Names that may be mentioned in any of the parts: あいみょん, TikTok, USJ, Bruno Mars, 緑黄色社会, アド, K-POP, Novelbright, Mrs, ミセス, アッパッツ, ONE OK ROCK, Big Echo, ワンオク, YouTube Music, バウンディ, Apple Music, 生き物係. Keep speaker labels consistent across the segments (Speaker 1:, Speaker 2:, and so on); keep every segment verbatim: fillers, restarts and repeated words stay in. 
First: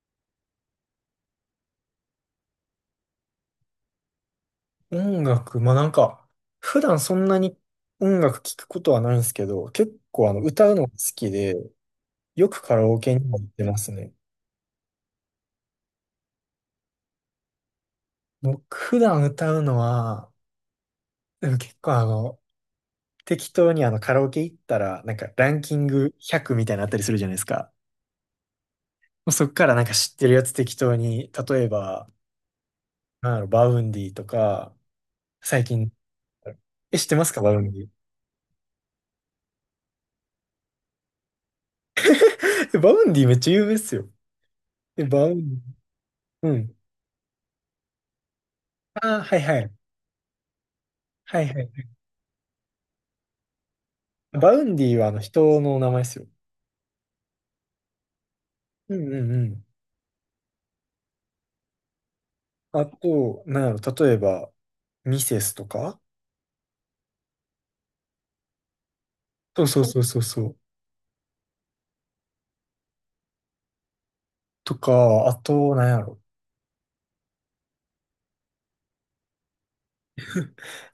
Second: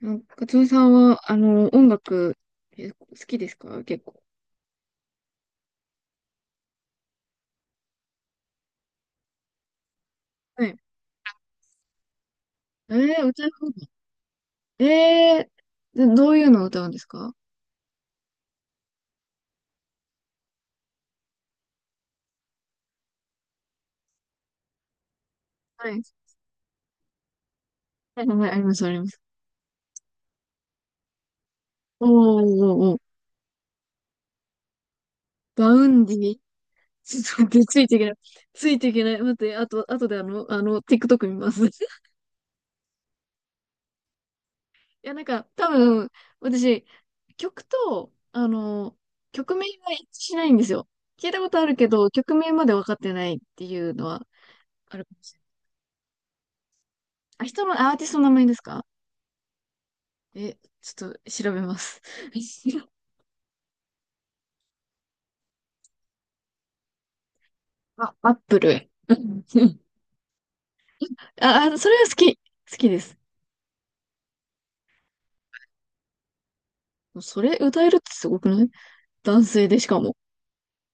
Speaker 1: なんか、カツオさんは、あの、音楽、え好きですか結構？
Speaker 2: 音楽、まあなんか、普段そんなに音楽聴くことはないんですけど、結構あの
Speaker 1: は
Speaker 2: 歌う
Speaker 1: い。
Speaker 2: のが好きで、よくカラ
Speaker 1: え
Speaker 2: オケに
Speaker 1: ー、
Speaker 2: も行
Speaker 1: 歌
Speaker 2: っ
Speaker 1: う
Speaker 2: て
Speaker 1: 方
Speaker 2: ま
Speaker 1: が
Speaker 2: すね。
Speaker 1: えー、どどういうのを歌うんですか？
Speaker 2: 僕普段歌うのは、でも結構あの、適当にあのカラオケ行ったら、なんかランキン
Speaker 1: はい。
Speaker 2: グひゃくみたいなのあったりするじゃないですか。
Speaker 1: はい、はい、あります、あります。
Speaker 2: もうそっからなんか知ってるやつ適当に、例えば、
Speaker 1: おー、おー、おー。
Speaker 2: なんだろう、バウンディとか、最
Speaker 1: バウ
Speaker 2: 近、
Speaker 1: ンディ？
Speaker 2: え、知って
Speaker 1: ちょ
Speaker 2: ますか、
Speaker 1: っ
Speaker 2: バウ
Speaker 1: と、
Speaker 2: ンデ
Speaker 1: ついてい
Speaker 2: ィ。
Speaker 1: けない。ついていけない。待って、あと、あとであの、あの、TikTok 見ます。い
Speaker 2: えバウンディめっちゃ有名っすよ。え、
Speaker 1: や、なん
Speaker 2: バウ
Speaker 1: か、
Speaker 2: ン
Speaker 1: 多分、
Speaker 2: ディ。うん。
Speaker 1: 私、曲と、あの、
Speaker 2: ああ、はい
Speaker 1: 曲
Speaker 2: は
Speaker 1: 名
Speaker 2: い。
Speaker 1: が一致しないんですよ。聞いた
Speaker 2: はい
Speaker 1: こと
Speaker 2: は
Speaker 1: ある
Speaker 2: い。
Speaker 1: けど、曲名まで分かってないっていうのは
Speaker 2: バウンデ
Speaker 1: あ
Speaker 2: ィ
Speaker 1: る
Speaker 2: はあ
Speaker 1: か
Speaker 2: の
Speaker 1: もしれない。
Speaker 2: 人の名前ですよ。
Speaker 1: あ、人のアーティストの名前ですか？
Speaker 2: うんうんうん。
Speaker 1: え、ちょっと調べます。
Speaker 2: あ と、なんやろ、例えば、ミセスとか、
Speaker 1: あ、アップル。うん
Speaker 2: そ
Speaker 1: う
Speaker 2: う
Speaker 1: ん。
Speaker 2: そうそうそうそう。
Speaker 1: あ、あそれは好き。好きです。
Speaker 2: とか、あと、なんやろ。
Speaker 1: それ歌えるってすごくない？男性でしかも。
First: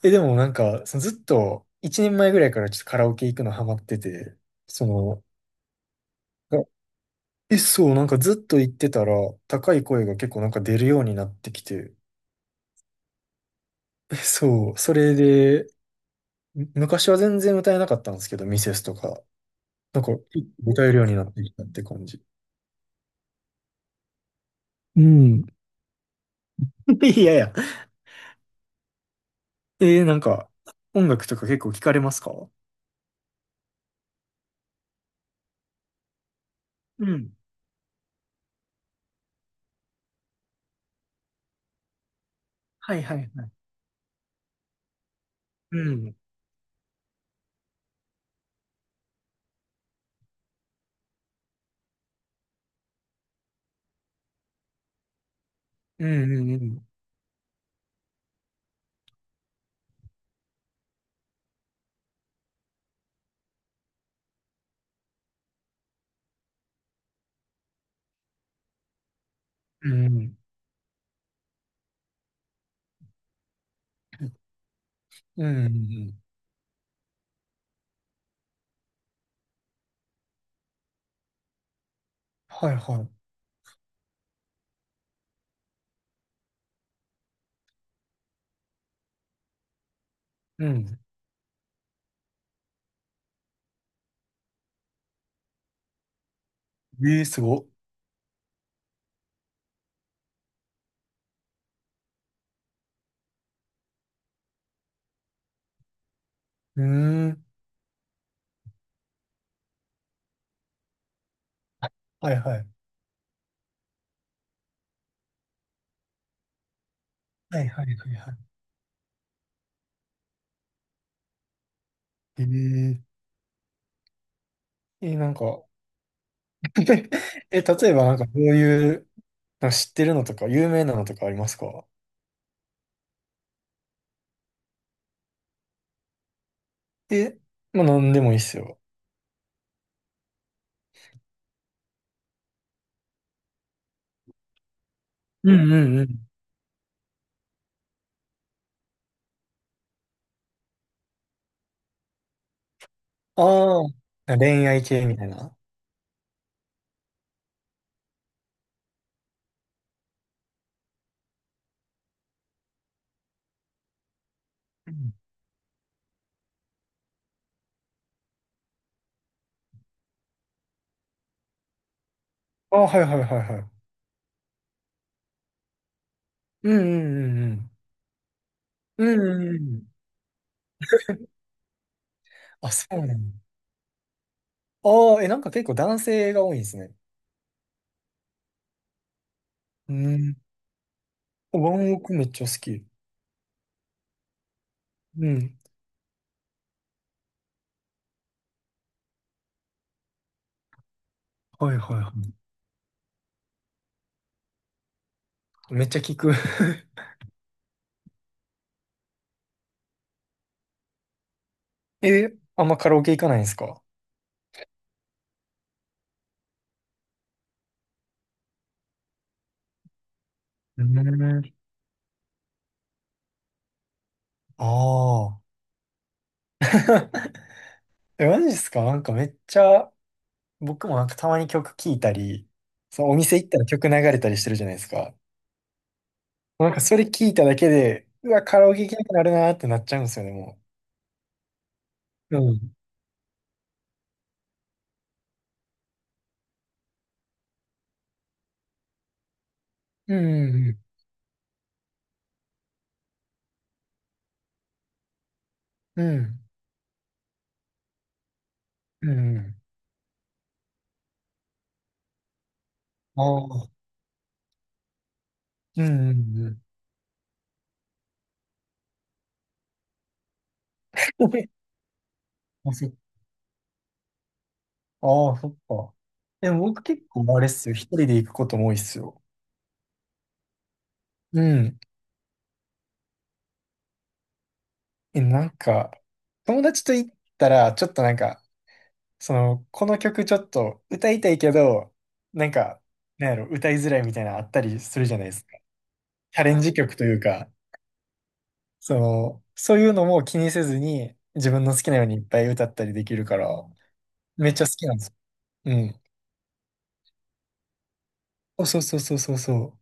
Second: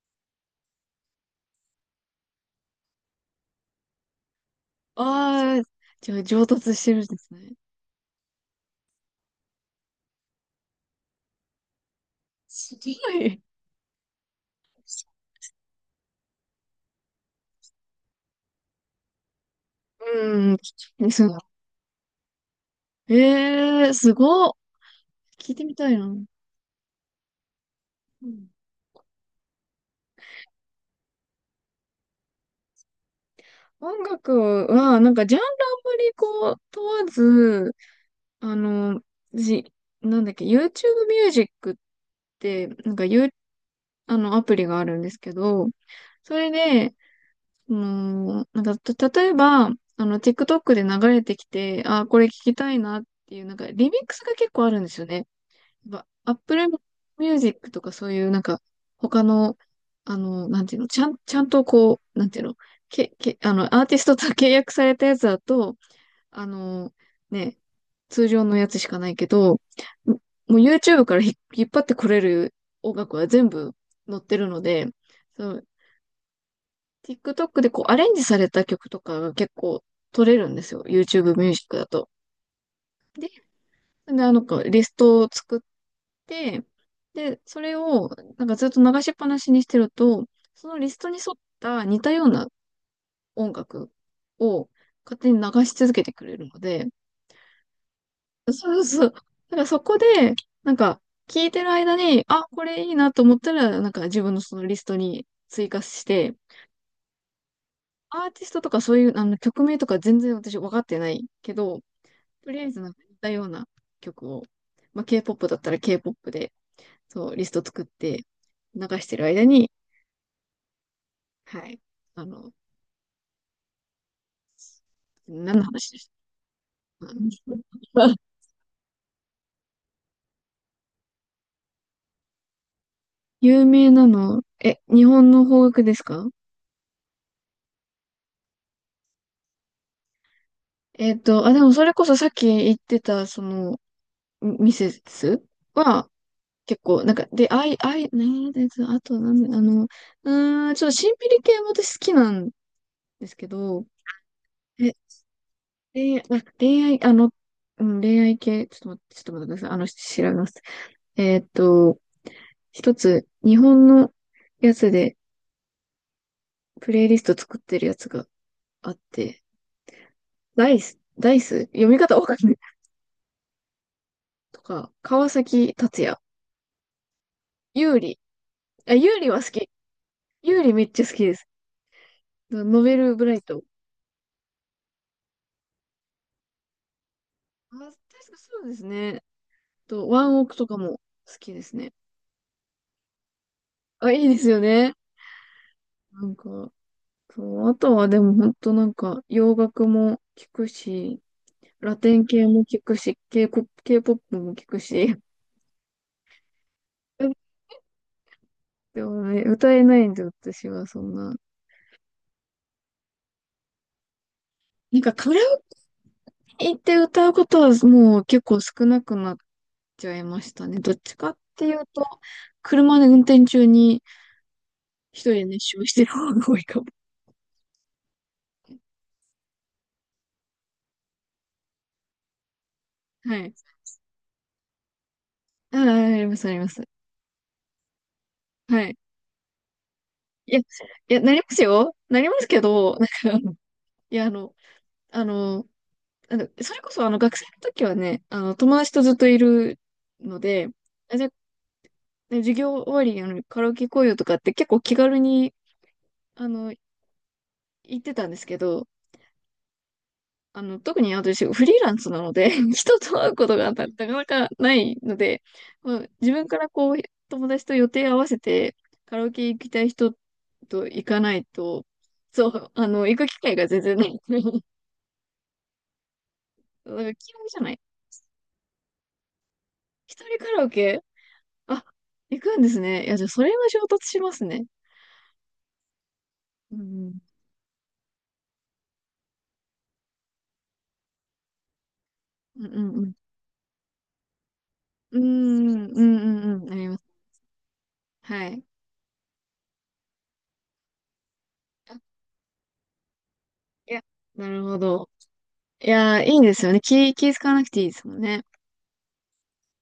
Speaker 2: え、でもなんか、そのずっと、いちねんまえぐらいからちょっとカラオケ行くのハマってて、その、
Speaker 1: ああ、じゃあ上
Speaker 2: あ
Speaker 1: 達してるんですね。
Speaker 2: え、そう、なんかずっと行ってたら、高い声が結構なんか出るようになってきて、
Speaker 1: すごい。
Speaker 2: えそう、それで、む昔は全然歌えなかったんですけど、ミセスとか、なんか、
Speaker 1: うん。
Speaker 2: 歌えるよう
Speaker 1: で
Speaker 2: にな
Speaker 1: す
Speaker 2: っ
Speaker 1: が。
Speaker 2: てきたって感じ。
Speaker 1: ええー、すごっ。
Speaker 2: うん。
Speaker 1: 聞いてみたいな。う
Speaker 2: いやいや、
Speaker 1: ん。
Speaker 2: えー、なんか、音楽とか結構聞かれますか？
Speaker 1: 音楽は、なんかジャンルあんまりこう、問
Speaker 2: う
Speaker 1: わ
Speaker 2: ん。
Speaker 1: ず、あの、じ、なんだっけ、YouTube ミュージックって、な
Speaker 2: は
Speaker 1: ん
Speaker 2: い
Speaker 1: か
Speaker 2: はいは
Speaker 1: 有
Speaker 2: い。
Speaker 1: あの、アプリがあるんですけど、
Speaker 2: うん。
Speaker 1: それで、その、なんか、た、例えば、あの、TikTok で流れてきて、あー、これ聞きたいなっていう、なんか、リミックスが結構あるんですよね。やっ
Speaker 2: うんう
Speaker 1: ぱ、
Speaker 2: んう
Speaker 1: Apple
Speaker 2: ん。
Speaker 1: Music とかそういう、なんか、他の、あの、なんていうの、ちゃん、ちゃんとこう、なんていうの、け、け、あの、アーティストと契約されたやつだと、あの、ね、通常のやつしかないけど、
Speaker 2: う
Speaker 1: も
Speaker 2: ん。
Speaker 1: う YouTube からひ引っ張ってこれる音楽は全部載ってるので、そ
Speaker 2: うん。
Speaker 1: の
Speaker 2: うんうん、
Speaker 1: TikTok でこうアレンジされた曲とかが結構取れるんですよ。YouTube ミュージックだと。
Speaker 2: はいは
Speaker 1: で、
Speaker 2: い。
Speaker 1: あの、こうリストを作って、で、それをなんかずっと流しっぱなしにしてると、そ
Speaker 2: う
Speaker 1: のリス
Speaker 2: ん。
Speaker 1: トに沿った似たような音楽を勝手に流し続けてくれるので、
Speaker 2: えー、すごっ。
Speaker 1: そうそう。だからそこで、なんか、聞いてる間に、あ、これいいなと思ったら、なんか自分のそのリストに追加して、
Speaker 2: うーん。
Speaker 1: アーティストとかそういう、あの、曲名とか全然私分かってないけど、
Speaker 2: はい
Speaker 1: と
Speaker 2: は
Speaker 1: りあ
Speaker 2: い。
Speaker 1: えずなんか似たような曲を、まあ、K-ケーポップ だったら K-ケーポップ で、そう、リス
Speaker 2: は
Speaker 1: ト
Speaker 2: い
Speaker 1: 作
Speaker 2: は
Speaker 1: っ
Speaker 2: いはい
Speaker 1: て
Speaker 2: はい。
Speaker 1: 流してる間に、はい、あ
Speaker 2: え
Speaker 1: の、
Speaker 2: ー、えー、なん
Speaker 1: 何の
Speaker 2: か、
Speaker 1: 話でし
Speaker 2: え、例えば
Speaker 1: たか？
Speaker 2: なんかどういう、なんか知ってるのとか、有名なのとかありますか？
Speaker 1: 有名なの、え、日本の邦楽ですか？
Speaker 2: え、まあなんでもいいっすよ。
Speaker 1: えっと、あ、でもそれこそさっき言ってた、その、ミセス
Speaker 2: うんうんう
Speaker 1: は
Speaker 2: ん。
Speaker 1: 結構、なんか、で、あい、アイねえ、で、あと、なんで、あの、うーん、ちょっとシンピリ系も私好きなんですけ
Speaker 2: あ
Speaker 1: ど、
Speaker 2: あ、恋愛
Speaker 1: え、
Speaker 2: 系みたいな。
Speaker 1: 恋愛、あ、恋愛、あの、うん、恋愛系、ちょっと待って、ちょっと待ってください。あの、調べます。えーっと、一つ、日本のや
Speaker 2: う
Speaker 1: つ
Speaker 2: ん。
Speaker 1: で、プレイリスト作ってるやつがあって、ダイス、ダイス読み方わかんない。
Speaker 2: ああ、はいはいはいはい。
Speaker 1: とか、川崎達也、
Speaker 2: うんうん
Speaker 1: ユーリ。あ、
Speaker 2: う
Speaker 1: ユ
Speaker 2: ん
Speaker 1: ーリ
Speaker 2: う
Speaker 1: は
Speaker 2: ん。うん
Speaker 1: 好
Speaker 2: うんう
Speaker 1: き。
Speaker 2: ん。
Speaker 1: ユーリめっちゃ好きです。
Speaker 2: あ、
Speaker 1: ノ
Speaker 2: そ
Speaker 1: ベ
Speaker 2: うな
Speaker 1: ルブ
Speaker 2: の。
Speaker 1: ライト。
Speaker 2: ああ、え、なんか結構男性が多いんですね。
Speaker 1: あ、確かそうですね。
Speaker 2: う
Speaker 1: と、ワ
Speaker 2: ん。
Speaker 1: ンオクとかも好き
Speaker 2: ワ
Speaker 1: ですね。
Speaker 2: ンオクめっちゃ好き。
Speaker 1: あ、いいですよね。
Speaker 2: うん。
Speaker 1: なんか、そう、あとはでも本当なんか、洋楽も聞くし、
Speaker 2: はい
Speaker 1: ラ
Speaker 2: はいは
Speaker 1: テン系も聞くし、K-ケーポップ、ケーピーオー も聞くし。
Speaker 2: い。めっちゃ聞く。
Speaker 1: でもね、歌えないんで、私はそんな。
Speaker 2: え、あんまカラオケ行かないんですか？
Speaker 1: なんかカラオケ行って歌うことはもう結構少なくなっちゃいましたね。
Speaker 2: う
Speaker 1: どっちかっ
Speaker 2: ん。
Speaker 1: ていうと、車で運転中に
Speaker 2: あ
Speaker 1: 一人
Speaker 2: あ。
Speaker 1: で熱唱してる方が多いかも。
Speaker 2: え、マジですか？なんかめっちゃ、僕もなんかたまに曲聴いたり、そのお
Speaker 1: は
Speaker 2: 店行っ
Speaker 1: い。
Speaker 2: たら曲流れたりしてるじゃないですか。
Speaker 1: ああ、あります、ありま
Speaker 2: なんか
Speaker 1: す。
Speaker 2: それ聞いただけで、うわ、カラオケ
Speaker 1: は
Speaker 2: 行け
Speaker 1: い。
Speaker 2: なくなるなーってなっちゃうんですよね、
Speaker 1: いや、
Speaker 2: も
Speaker 1: いや、なりますよ。なりま
Speaker 2: う
Speaker 1: すけ
Speaker 2: ん。
Speaker 1: ど、なんか、いや、あの、あの、あの、それこそ、あの、学生の時はね、あの、友達とずっといる
Speaker 2: う
Speaker 1: の
Speaker 2: ん
Speaker 1: で、
Speaker 2: うん
Speaker 1: あ、じゃあ、ね授業終わりに、あの、カラオケ行こうよとかって結構気軽に、
Speaker 2: うん。
Speaker 1: あの、言ってたんですけど、
Speaker 2: うんうん。
Speaker 1: あの、特に私、フリーランスなので、人と
Speaker 2: あ
Speaker 1: 会うこと
Speaker 2: あ。
Speaker 1: がなかなかないので、
Speaker 2: うんうんう
Speaker 1: ま
Speaker 2: ん。うん
Speaker 1: あ、
Speaker 2: う
Speaker 1: 自
Speaker 2: ん
Speaker 1: 分
Speaker 2: う
Speaker 1: か
Speaker 2: ん。
Speaker 1: らこう、友達と予定合わせて、カラオケ行きたい人と行かない と、そ
Speaker 2: ま
Speaker 1: う、
Speaker 2: あ、そ、
Speaker 1: あの、行く機会が全然ない。
Speaker 2: ああ、そっか。でも僕
Speaker 1: だか
Speaker 2: 結
Speaker 1: ら気じ
Speaker 2: 構あれっ
Speaker 1: ゃ
Speaker 2: す
Speaker 1: な
Speaker 2: よ。
Speaker 1: い。
Speaker 2: 一人で行くことも多いっすよ。
Speaker 1: 一人カラオケ？
Speaker 2: うん。
Speaker 1: あ、行くんですね。いや、じゃあそれは衝突しますね。
Speaker 2: え、なんか、友
Speaker 1: う
Speaker 2: 達と行っ
Speaker 1: ん。
Speaker 2: たら、ちょっとなんか、その、この曲ちょっと歌いたいけど、なん
Speaker 1: うんう
Speaker 2: か、
Speaker 1: んうん。
Speaker 2: なんやろ、歌いづらいみたいなのあったりするじゃ
Speaker 1: う
Speaker 2: ないですか。
Speaker 1: んうん
Speaker 2: チャ
Speaker 1: う
Speaker 2: レン
Speaker 1: んうん。
Speaker 2: ジ
Speaker 1: あり
Speaker 2: 曲
Speaker 1: ます。
Speaker 2: というか、
Speaker 1: はい。
Speaker 2: その、そういうのも気にせずに、自分の好き
Speaker 1: あ、
Speaker 2: なようにいっぱい歌ったりできるから、
Speaker 1: いや、な
Speaker 2: めっち
Speaker 1: る
Speaker 2: ゃ好
Speaker 1: ほ
Speaker 2: きなんです
Speaker 1: ど。
Speaker 2: よ。う
Speaker 1: い
Speaker 2: ん。
Speaker 1: や、いいですよね。気、気使わなくていいですもんね。
Speaker 2: そうそうそうそうそうそ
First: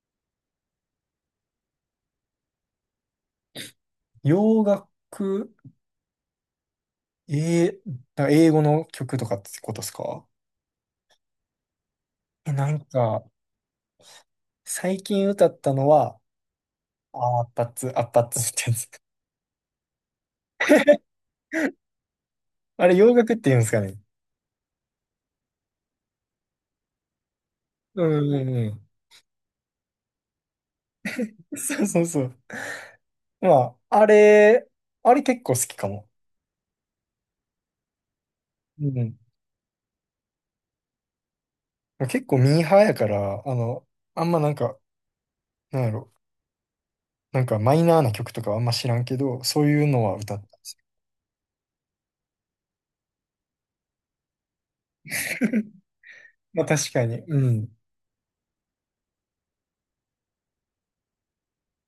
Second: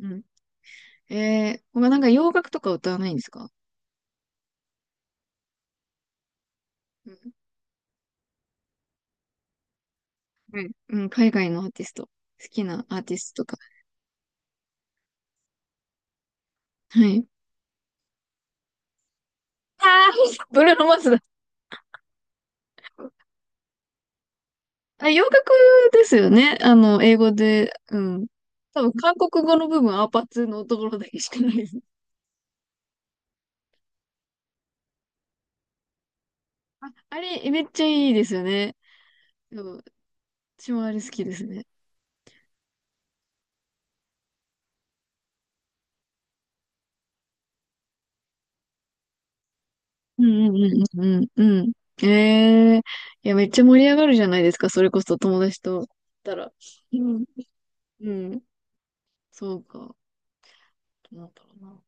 Speaker 1: うん。えー、他なんか洋楽とか歌わないんですか？
Speaker 2: う。洋楽、
Speaker 1: うん。
Speaker 2: えー、だ英語の曲とかってことですか？
Speaker 1: はい。うん、海外のアーティスト。好
Speaker 2: え、
Speaker 1: き
Speaker 2: なん
Speaker 1: なアーティ
Speaker 2: か、
Speaker 1: ストとか。
Speaker 2: 最近歌ったのは、
Speaker 1: は
Speaker 2: あ
Speaker 1: い。
Speaker 2: ーアッパッツ、アッパッツってやつ。
Speaker 1: ああ、ブルーノ・マーズ？
Speaker 2: あれ、洋楽って言うんですかね。
Speaker 1: あ、洋楽ですよね。あの、英語で、う
Speaker 2: うん
Speaker 1: ん。
Speaker 2: うんう
Speaker 1: 多
Speaker 2: ん。
Speaker 1: 分、韓国語の部分、アーパーツのところだけしかないです。
Speaker 2: そうそうそう。まあ、あれ、あれ結構好きかも。
Speaker 1: あれ、めっちゃいいですよね。
Speaker 2: うん。
Speaker 1: そう、私もあれ好きですね。
Speaker 2: 結構ミーハーやから、あの、あんまなんか、なんやろ、なんかマイナーな曲とかあんま知らんけど、そういうのは
Speaker 1: う
Speaker 2: 歌ったんで
Speaker 1: んう
Speaker 2: す
Speaker 1: ん
Speaker 2: よ。
Speaker 1: うんうんうん。うん。ええー、いや、めっちゃ盛り上がるじゃないですか。それこそ友達 と行ったら。
Speaker 2: まあ確
Speaker 1: う
Speaker 2: かに。
Speaker 1: ん。
Speaker 2: うん。
Speaker 1: うん。そうか。どうなんだろうな。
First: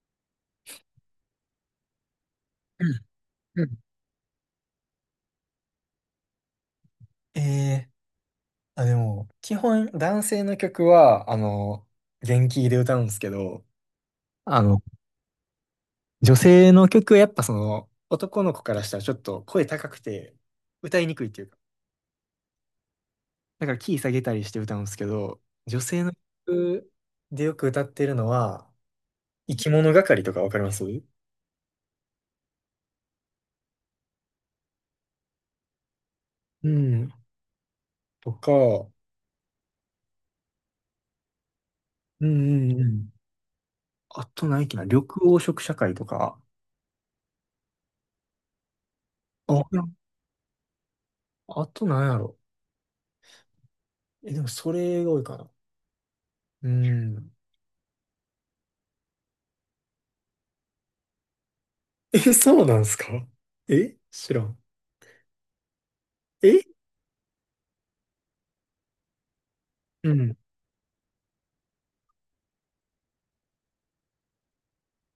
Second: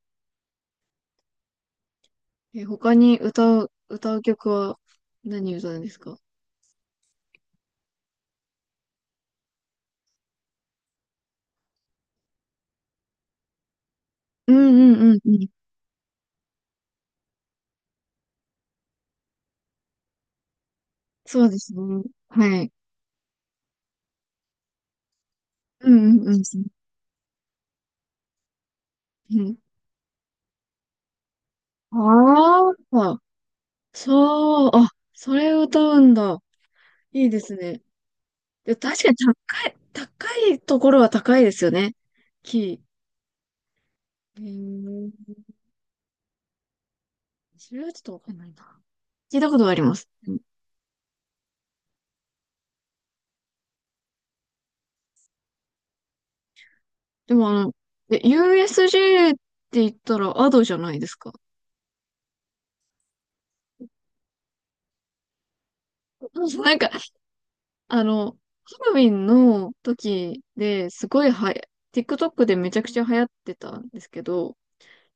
Speaker 1: え、
Speaker 2: う
Speaker 1: 他
Speaker 2: ん
Speaker 1: に歌
Speaker 2: う
Speaker 1: う、
Speaker 2: ん、
Speaker 1: 歌う曲は何歌うんですか？
Speaker 2: えーあ、でも、基本男性の曲は、あの、元気で歌うんですけど、
Speaker 1: うん
Speaker 2: あの、
Speaker 1: うんうんうん。
Speaker 2: 女性の曲はやっぱその、男の子からしたらちょっと声高くて歌いにくいって
Speaker 1: そ
Speaker 2: いう
Speaker 1: うで
Speaker 2: か、
Speaker 1: すね。はい。
Speaker 2: だからキー下げたりして歌うんですけど、女
Speaker 1: う
Speaker 2: 性
Speaker 1: ん
Speaker 2: の
Speaker 1: うんうん。
Speaker 2: 曲でよく歌ってるのは、
Speaker 1: う
Speaker 2: 生
Speaker 1: ん。
Speaker 2: き物係とかわかります？
Speaker 1: ああ、そう、あ、それを歌うんだ。
Speaker 2: うん。
Speaker 1: いいですね。
Speaker 2: とか、
Speaker 1: で、
Speaker 2: う
Speaker 1: 確かに高い、高いところは高いですよね。
Speaker 2: んうん
Speaker 1: キ
Speaker 2: うん。あ
Speaker 1: ー。え
Speaker 2: と何やっけな、緑
Speaker 1: ー、
Speaker 2: 黄色社会とか、
Speaker 1: それはちょっとわかんないな。聞いたこ
Speaker 2: あ、
Speaker 1: とがあります。うん。
Speaker 2: あと何やろ。え、でもそれが多いかな。うん。
Speaker 1: でもあの、え、 ユーエスジェー って言ったらアドじゃないですか。
Speaker 2: え、そうなんすか？え知らん。え
Speaker 1: なんか、あの、ハロウィンの
Speaker 2: うん。
Speaker 1: 時ですごいはや、TikTok でめちゃくちゃ流行ってたんですけど、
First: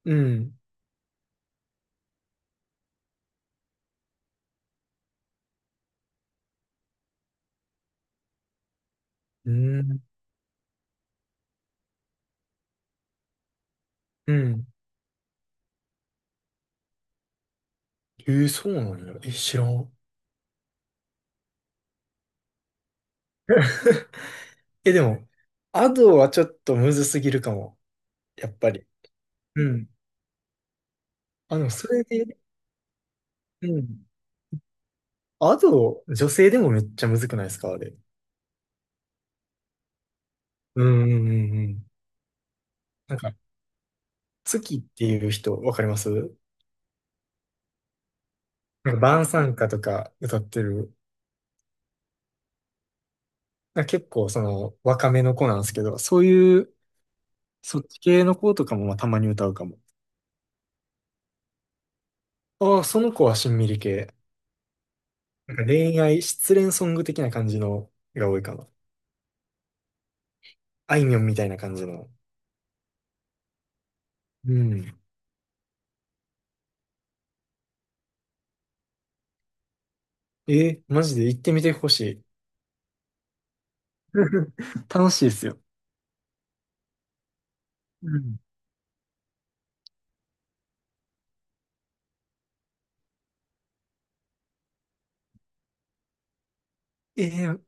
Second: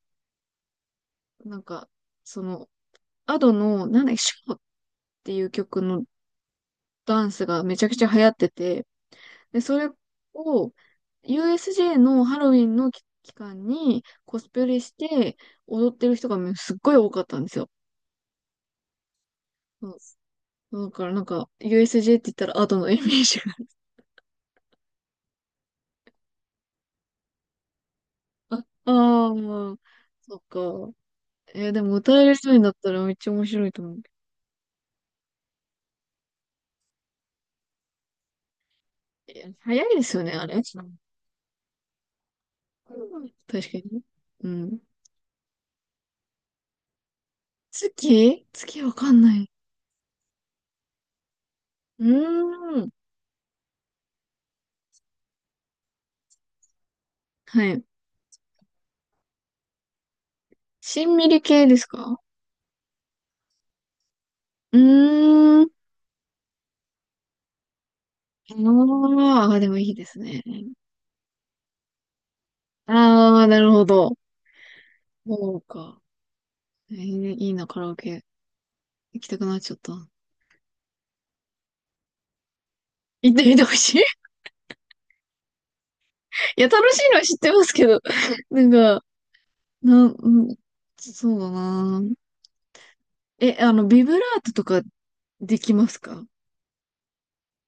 Speaker 2: うん。
Speaker 1: なんか、その、アドの、なんだっけ、ショーっていう曲のダンスがめちゃくちゃ流行ってて、
Speaker 2: う
Speaker 1: で、それ
Speaker 2: ん。
Speaker 1: を ユーエスジェー のハロウィンの期期間に
Speaker 2: う
Speaker 1: コスプ
Speaker 2: ん。
Speaker 1: レして踊ってる人がすっごい多かったんですよ。
Speaker 2: えーそうなんや。え、知ら
Speaker 1: そ
Speaker 2: ん。
Speaker 1: うだからなんか ユーエスジェー って言ったらアートのイメージが。
Speaker 2: え、でも、アドはちょっとむずすぎるかも。や っ
Speaker 1: あ
Speaker 2: ぱり。
Speaker 1: あ
Speaker 2: う
Speaker 1: ー、
Speaker 2: ん。
Speaker 1: そっか。
Speaker 2: あの、
Speaker 1: えーで
Speaker 2: そ
Speaker 1: も
Speaker 2: れ
Speaker 1: 歌える
Speaker 2: で、
Speaker 1: 人になったらめっちゃ面白
Speaker 2: う
Speaker 1: いと思う
Speaker 2: ん。アド、女性でもめっちゃむずくないですかあれ。
Speaker 1: けど。いや早いですよね、あれ。う
Speaker 2: うんうんうんうん。なん
Speaker 1: ん
Speaker 2: か、
Speaker 1: 確かにね。う
Speaker 2: 月
Speaker 1: ん。
Speaker 2: っていう人、わかります？な
Speaker 1: 月月わ
Speaker 2: んか、
Speaker 1: かん
Speaker 2: 晩
Speaker 1: ない。
Speaker 2: 餐歌とか歌ってる。
Speaker 1: うーん。
Speaker 2: なんか結構、その、若めの子なんですけど、そういう、
Speaker 1: は
Speaker 2: そっ
Speaker 1: い。
Speaker 2: ち系の子とかもまあたまに歌うかも。
Speaker 1: しんみり系ですか？
Speaker 2: ああ、その子はしんみり系。
Speaker 1: う
Speaker 2: なん
Speaker 1: ー
Speaker 2: か
Speaker 1: ん。
Speaker 2: 恋愛、失恋ソング的な感じのが多いかな。
Speaker 1: ああ、でもいいですね。
Speaker 2: あいみょんみたいな感じの。
Speaker 1: ああ、なるほど。
Speaker 2: うん。
Speaker 1: そうか。えー、いいな、カラオケ。行きたくなっちゃった。
Speaker 2: えーマジで行ってみてほしい。
Speaker 1: 行ってみてほしい。
Speaker 2: 楽しいですよ。
Speaker 1: いや、楽しいのは知ってますけど。
Speaker 2: うん。
Speaker 1: なんか、なん、うん、そうだな。え、あの、ビブラートとかできますか？
Speaker 2: えー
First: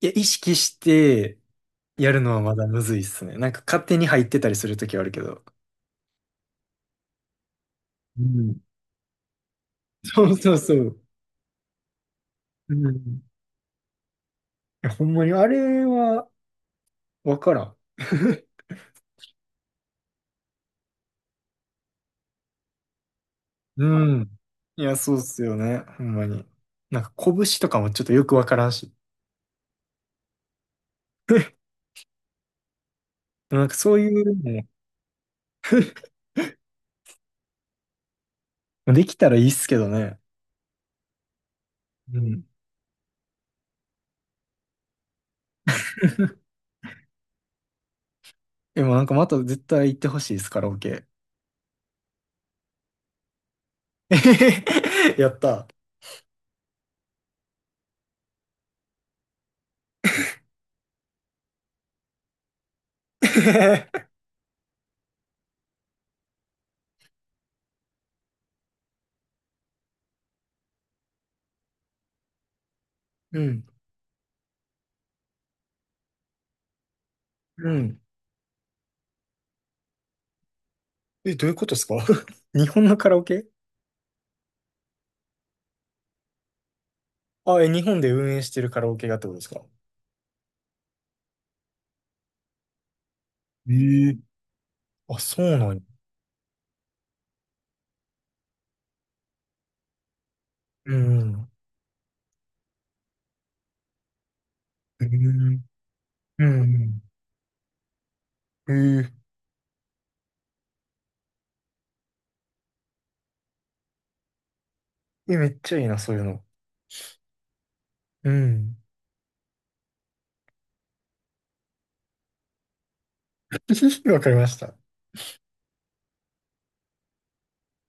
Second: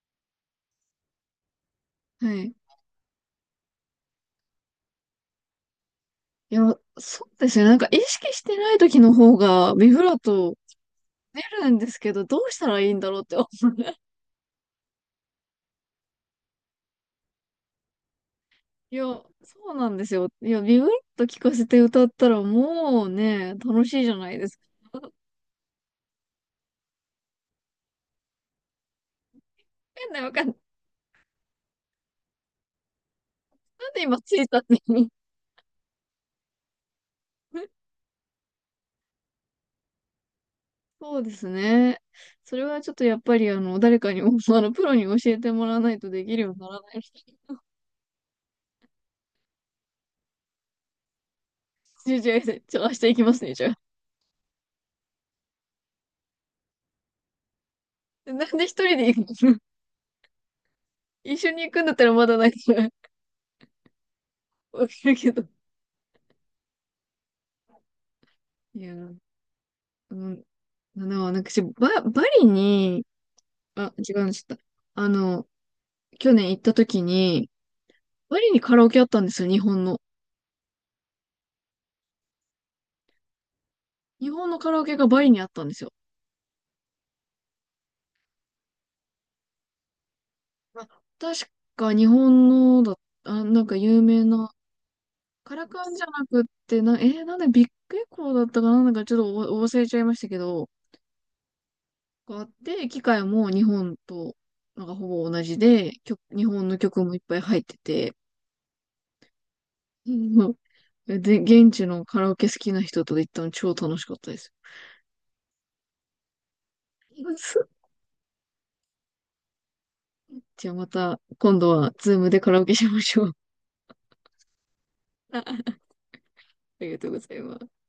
Speaker 2: いや、意識してやるの
Speaker 1: は
Speaker 2: はま
Speaker 1: い。
Speaker 2: だむずいっすね。なんか勝手に入ってたりするときはあるけど。
Speaker 1: いや、そうですね。なんか意
Speaker 2: う
Speaker 1: 識して
Speaker 2: ん。
Speaker 1: ない時の方がビブラー
Speaker 2: そうそ
Speaker 1: ト
Speaker 2: うそう。
Speaker 1: 出るんですけど、どうした
Speaker 2: う
Speaker 1: らいい
Speaker 2: ん、
Speaker 1: んだろう
Speaker 2: い
Speaker 1: って。
Speaker 2: や、ほんまにあれはわからん。
Speaker 1: いや、そうなんですよ。いや、ビブラート聞かせて歌ったらもうね、楽
Speaker 2: う
Speaker 1: しいじゃない
Speaker 2: ん。
Speaker 1: ですか。
Speaker 2: いや、そうっすよね。ほんまに。なんか拳とかもちょっとよくわからんし。
Speaker 1: んないわかんない。
Speaker 2: でもなんか
Speaker 1: なん
Speaker 2: そう
Speaker 1: で
Speaker 2: い
Speaker 1: 今ついたっ
Speaker 2: う
Speaker 1: て
Speaker 2: の、できたらいいっすけどね。
Speaker 1: そうですね。
Speaker 2: うん。
Speaker 1: それはちょっとやっぱりあの、誰かに、あの、プロに教えてもらわないとできるようにならない。
Speaker 2: でもなんかまた絶対行ってほしいです、カラオケ。
Speaker 1: じゃあ、じゃあ、じゃ明日行きますね、じゃあ。
Speaker 2: えへへへやった。
Speaker 1: でなんで一人で行くの？一緒に行くんだったらまだないから わかるけど。いや、うん、あの、なんか私、バ、バリに、
Speaker 2: うん。
Speaker 1: あ、違うの、ちょっと、あの、去年行った時に、
Speaker 2: うん。
Speaker 1: バリにカラオケあったんですよ、日本の。
Speaker 2: え、どういうことですか？ 日本のカラオケ、
Speaker 1: 日本のカラオケがバリにあったんですよ。
Speaker 2: あ、え、日本で運営してるカラオケがってことですか？
Speaker 1: あ、確か日本のだ、あ、なんか有
Speaker 2: ええ。
Speaker 1: 名な、
Speaker 2: あ、そ
Speaker 1: カ
Speaker 2: う
Speaker 1: ラ
Speaker 2: なんや。
Speaker 1: カンじゃなくって、な、えーなんでビッグエコーだったかな、なんかちょっとお忘れちゃいましたけど、
Speaker 2: うんうん。
Speaker 1: があって、機械も日本と、なんか
Speaker 2: え
Speaker 1: ほぼ同じ
Speaker 2: ー、
Speaker 1: で、曲、日
Speaker 2: う
Speaker 1: 本の
Speaker 2: ん
Speaker 1: 曲もいっぱい入ってて、
Speaker 2: うん。えー、
Speaker 1: うん。で、現地のカラオケ好きな人と行ったの超楽しかったです。
Speaker 2: えめっちゃいいな、そういうの。うん。
Speaker 1: じゃあまた、今度は、ズームでカラオケしましょう。
Speaker 2: わかりました。
Speaker 1: あ、ありがとうございます。